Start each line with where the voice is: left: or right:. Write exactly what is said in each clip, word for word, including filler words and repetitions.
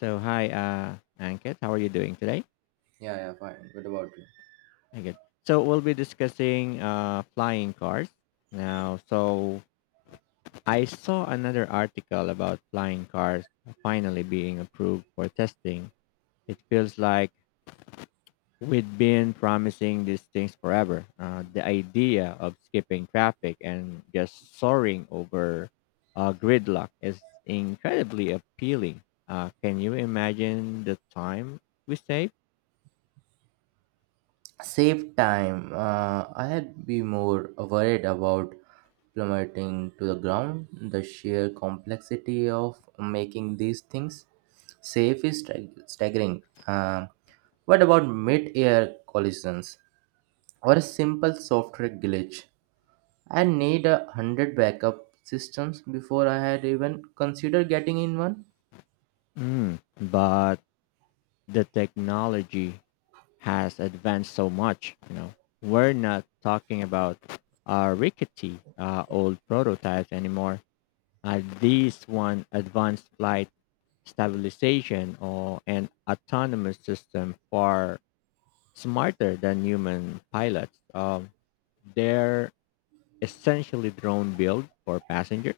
left: So hi, uh, Ankit. How are you doing today?
right: Yeah, yeah, fine. What about you?
left: Very good. So we'll be discussing uh, flying cars now. So I saw another article about flying cars finally being approved for testing. It feels like we've been promising these things forever. Uh, the idea of skipping traffic and just soaring over uh, gridlock is incredibly appealing. Uh, can you imagine the time we save?
right: Save time. Uh, I had be more worried about plummeting to the ground. The sheer complexity of making these things safe is stag- staggering. Uh, what about mid-air collisions or a simple software glitch? I need a hundred backup systems before I had even considered getting in one.
left: Mm, but the technology has advanced so much you know we're not talking about uh, rickety uh, old prototypes anymore, uh, these one advanced flight stabilization or an autonomous system far smarter than human pilots. Um, they're essentially drone build for passengers.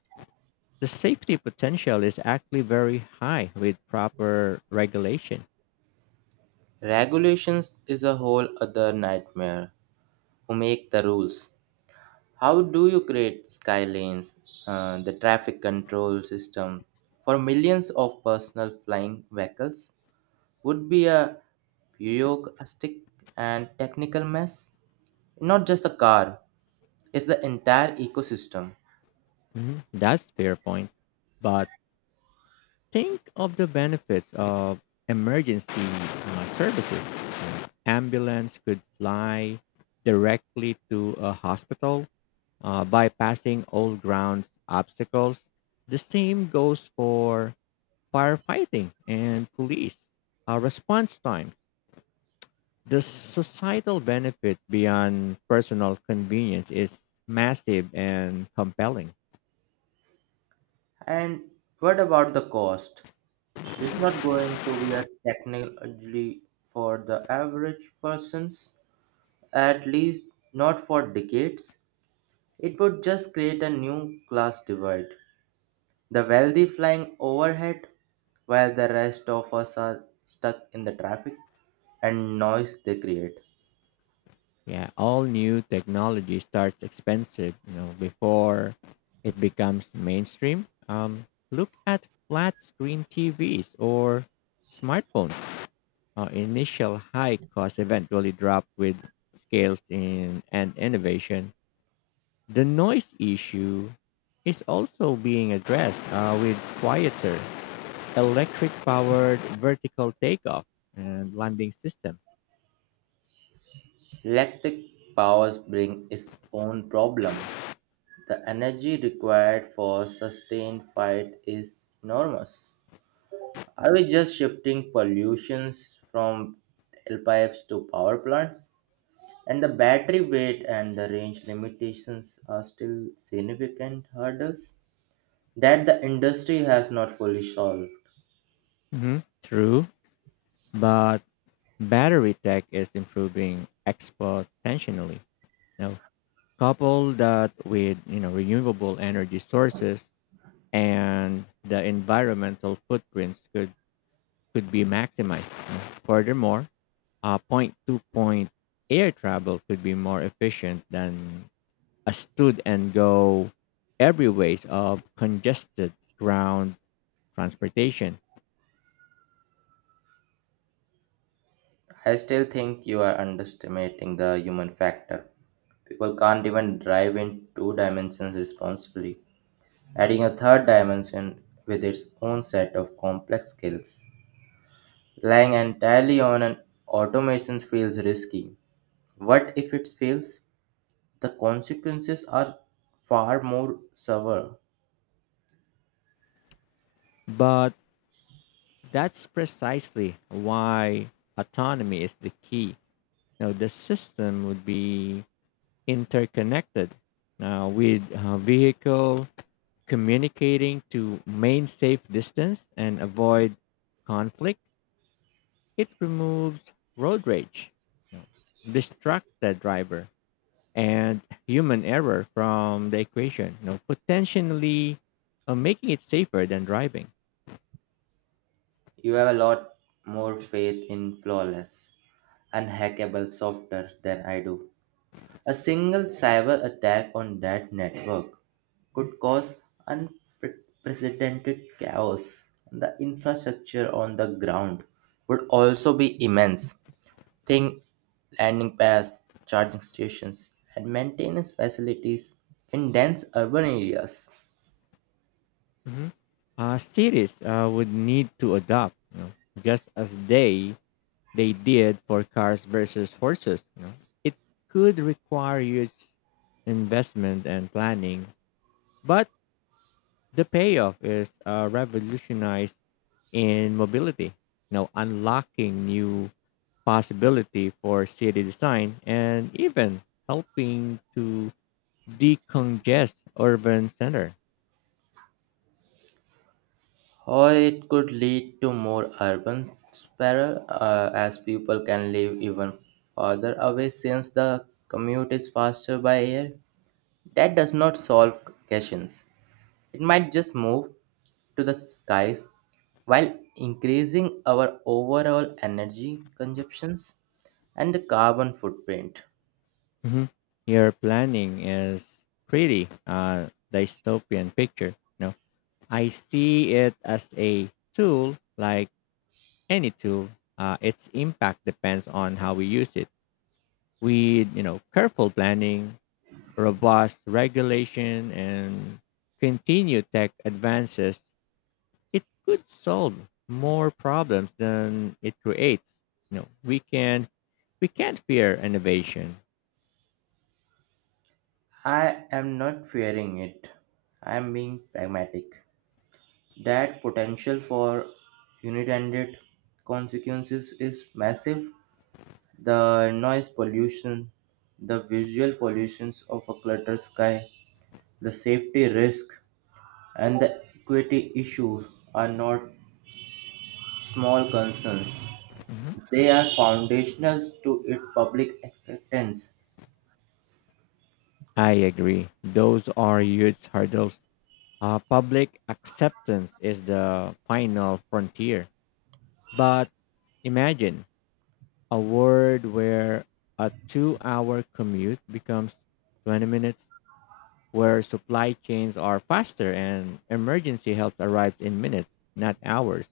left: The safety potential is actually very high with proper regulation.
right: Regulations is a whole other nightmare. Who make the rules? How do you create skylanes, uh, the traffic control system for millions of personal flying vehicles? Would be a bureaucratic and technical mess. Not just the car, it's the entire ecosystem.
left: Mhm. That's fair point, but think of the benefits of emergency uh, services. Ambulance could fly directly to a hospital, uh, bypassing all ground obstacles. The same goes for firefighting and police. Uh, response time. The societal benefit beyond personal convenience is massive and compelling.
right: And what about the cost? This is not going to be a technology for the average persons, at least not for decades. It would just create a new class divide. The wealthy flying overhead, while the rest of us are stuck in the traffic and noise they create.
left: Yeah, all new technology starts expensive you know before it becomes mainstream. Um look at flat screen tvs or smartphones. Uh, initial high cost eventually drop with scales in and innovation. The noise issue is also being addressed uh, with quieter electric powered vertical takeoff and landing system.
right: Electric powers bring its own problem. The energy required for sustained fight is enormous. Are we just shifting pollutions from tailpipes to power plants? And the battery weight and the range limitations are still significant hurdles that the industry has not fully solved.
left: Hmm, true, but battery tech is improving exponentially. Now, couple that with you know renewable energy sources and the environmental footprints could could be maximized. you know. Furthermore, uh, point to point air travel could be more efficient than a stood and go every ways of congested ground transportation.
right: I still think you are underestimating the human factor. People can't even drive in two dimensions responsibly. Adding a third dimension with its own set of complex skills. Relying entirely on an automation feels risky. What if it fails? The consequences are far more severe.
left: But that's precisely why autonomy is the key. Now, the system would be interconnected uh, with uh, vehicle communicating to main safe distance and avoid conflict. It removes road rage, you know, distract the driver, and human error from the equation, you know, potentially uh, making it safer than driving.
right: You have a lot more faith in flawless, unhackable software than I do. A single cyber attack on that network could cause unprecedented chaos. The infrastructure on the ground would also be immense. Think landing pads, charging stations, and maintenance facilities in dense urban areas.
left: Mhm. Uh, cities uh, would need to adopt, you know, just as they they did for cars versus horses. You know? It could require huge investment and planning, but the payoff is uh, revolutionized in mobility, now unlocking new possibility for city design and even helping to decongest urban center.
right: Or it could lead to more urban sprawl uh, as people can live even farther away since the commute is faster by air. That does not solve questions. It might just move to the skies while increasing our overall energy consumptions and the carbon footprint.
left: Mhm. Your planning is pretty uh, dystopian picture. No, I see it as a tool, like any tool. Uh, its impact depends on how we use it. With you know careful planning, robust regulation, and continued tech advances, it could solve more problems than it creates. You know, we can we can't fear innovation.
right: I am not fearing it. I am being pragmatic. That potential for unintended consequences is massive. The noise pollution, the visual pollutions of a cluttered sky, the safety risk and the equity issues are not small concerns.
left: Mhm.
right: They are foundational to its public acceptance.
left: I agree. Those are huge hurdles. Uh, public acceptance is the final frontier. But imagine a world where a two hour commute becomes twenty minutes, where supply chains are faster and emergency help arrives in minutes, not hours.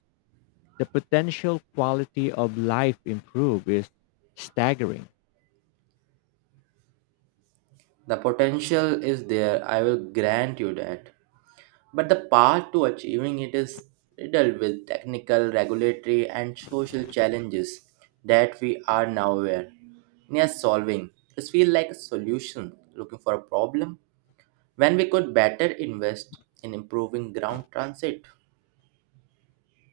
left: The potential quality of life improve is staggering.
right: The potential is there, I will grant you that. But the path to achieving it is riddled with technical, regulatory, and social challenges that we are now aware near solving. This feels like a solution looking for a problem when we could better invest in improving ground transit.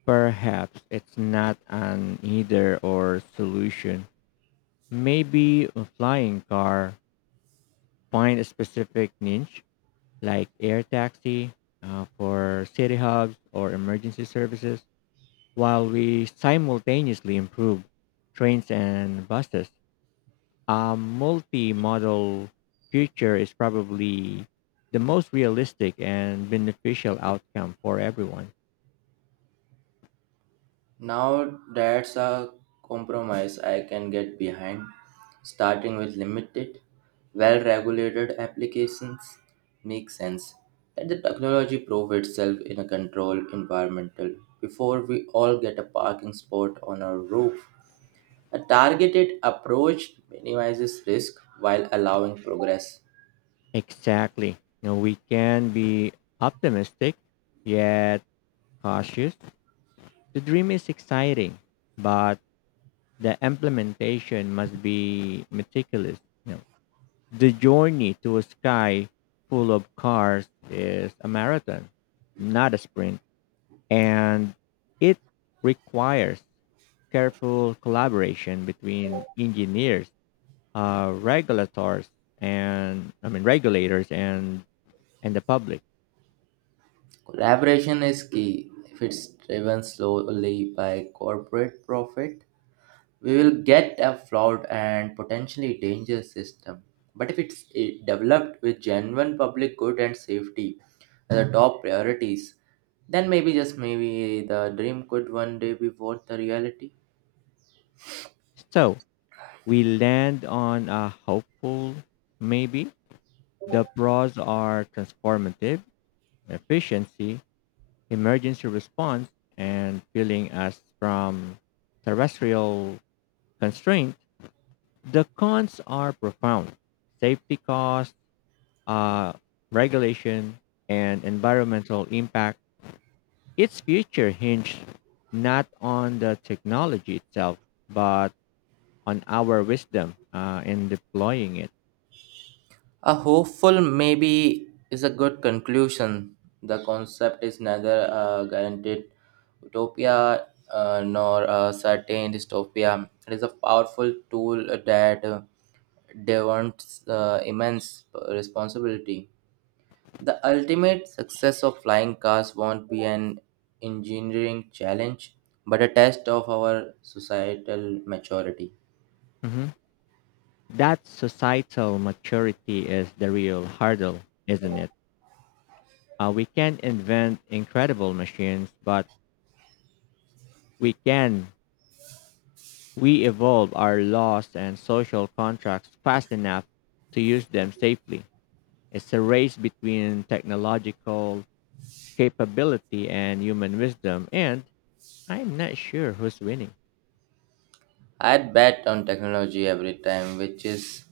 left: Perhaps it's not an either or solution. Maybe a flying car find a specific niche like air taxi uh, for city hubs or emergency services, while we simultaneously improve trains and buses. A multimodal future is probably the most realistic and beneficial outcome for everyone.
right: Now that's a compromise I can get behind, starting with limited, well regulated applications makes sense. Let the technology prove itself in a controlled environmental before we all get a parking spot on our roof. A targeted approach minimizes risk while allowing progress.
left: Exactly. Now we can be optimistic yet cautious. The dream is exciting, but the implementation must be meticulous. You know, the journey to a sky full of cars is a marathon, not a sprint, and it requires careful collaboration between engineers, uh, regulators, and I mean regulators and and the public.
right: Collaboration is key. If it's driven slowly by corporate profit, we will get a flawed and potentially dangerous system. But if it's eh, developed with genuine public good and safety as the top priorities, then maybe just maybe the dream could one day be worth the reality.
left: So we land on a hopeful maybe. The pros are transformative, efficiency, emergency response, and peeling us from terrestrial constraint, the cons are profound. Safety costs, uh, regulation, and environmental impact. Its future hinges not on the technology itself, but on our wisdom uh, in deploying it.
right: A hopeful maybe is a good conclusion. The concept is neither a guaranteed utopia uh, nor a certain dystopia. It is a powerful tool that. uh, demands uh, immense responsibility. The ultimate success of flying cars won't be an engineering challenge, but a test of our societal maturity.
left: Mhm. That societal maturity is the real hurdle, isn't it? Uh, we can invent incredible machines, but we can we evolve our laws and social contracts fast enough to use them safely. It's a race between technological capability and human wisdom, and I'm not sure who's winning.
right: I'd bet on technology every time, which is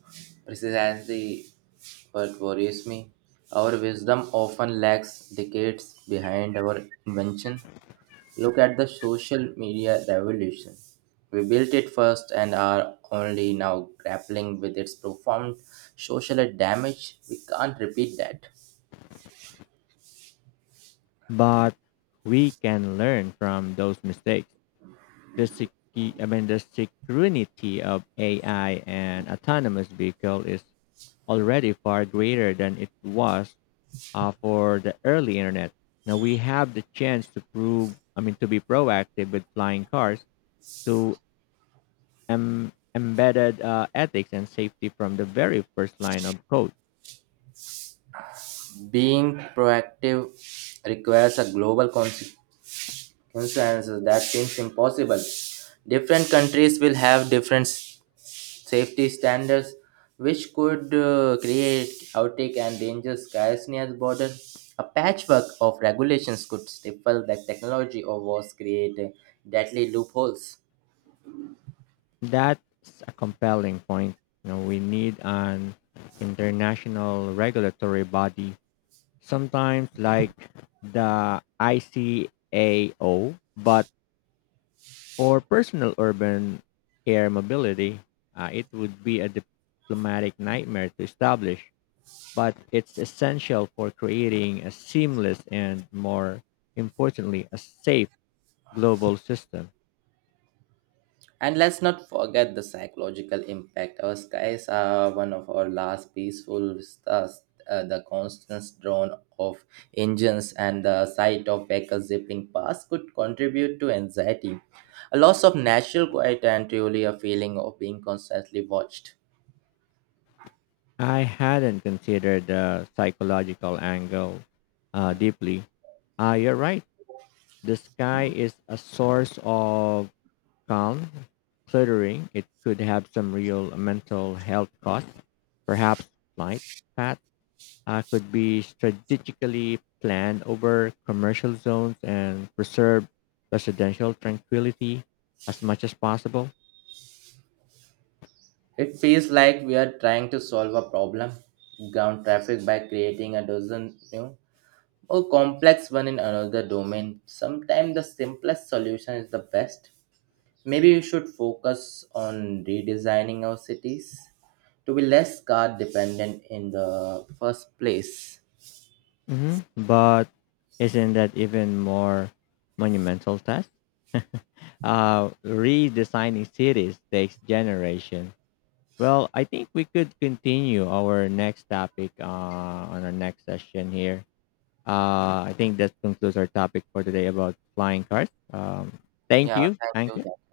right: precisely what worries me. Our wisdom often lags decades behind our invention. Look at the social media revolution. We built it first and are only now grappling with its profound social damage. We can't repeat that.
left: But we can learn from those mistakes. The sec- I mean, the security of A I and autonomous vehicle is already far greater than it was uh, for the early internet. Now we have the chance to prove, I mean, to be proactive with flying cars to em- embedded uh, ethics and safety from the very first line of code.
right: Being proactive requires a global consequence that seems impossible. Different countries will have different safety standards, which could uh, create outtake and danger skies near border. A patchwork of regulations could stifle the technology or was create deadly loopholes.
left: That's a compelling point. You know, we need an international regulatory body, sometimes like the I C A O, but for personal urban air mobility, uh, it would be a diplomatic nightmare to establish, but it's essential for creating a seamless and more importantly a safe global system.
right: And let's not forget the psychological impact. Our skies are one of our last peaceful stars. Uh, the constant drone of engines and the sight of vehicles zipping past could contribute to anxiety, a loss of natural quiet, and truly a feeling of being constantly watched.
left: I hadn't considered the psychological angle uh, deeply. Uh, you're right. The sky is a source of calm, cluttering. It could have some real mental health costs, perhaps flight path uh, could be strategically planned over commercial zones and preserve residential tranquility as much as possible.
right: It feels like we are trying to solve a problem, ground traffic, by creating a dozen new, more complex one in another domain. Sometimes the simplest solution is the best. Maybe we should focus on redesigning our cities to be less car dependent in the first place.
left: Hmm, but isn't that even more monumental task? Uh, redesigning cities takes generation. Well, I think we could continue our next topic uh, on our next session here. Uh, I think that concludes our topic for today about flying cars. Um, thank
right: Yeah,
left: you.
right: thank
left: Thank
right: you.
left: you.
right: Thank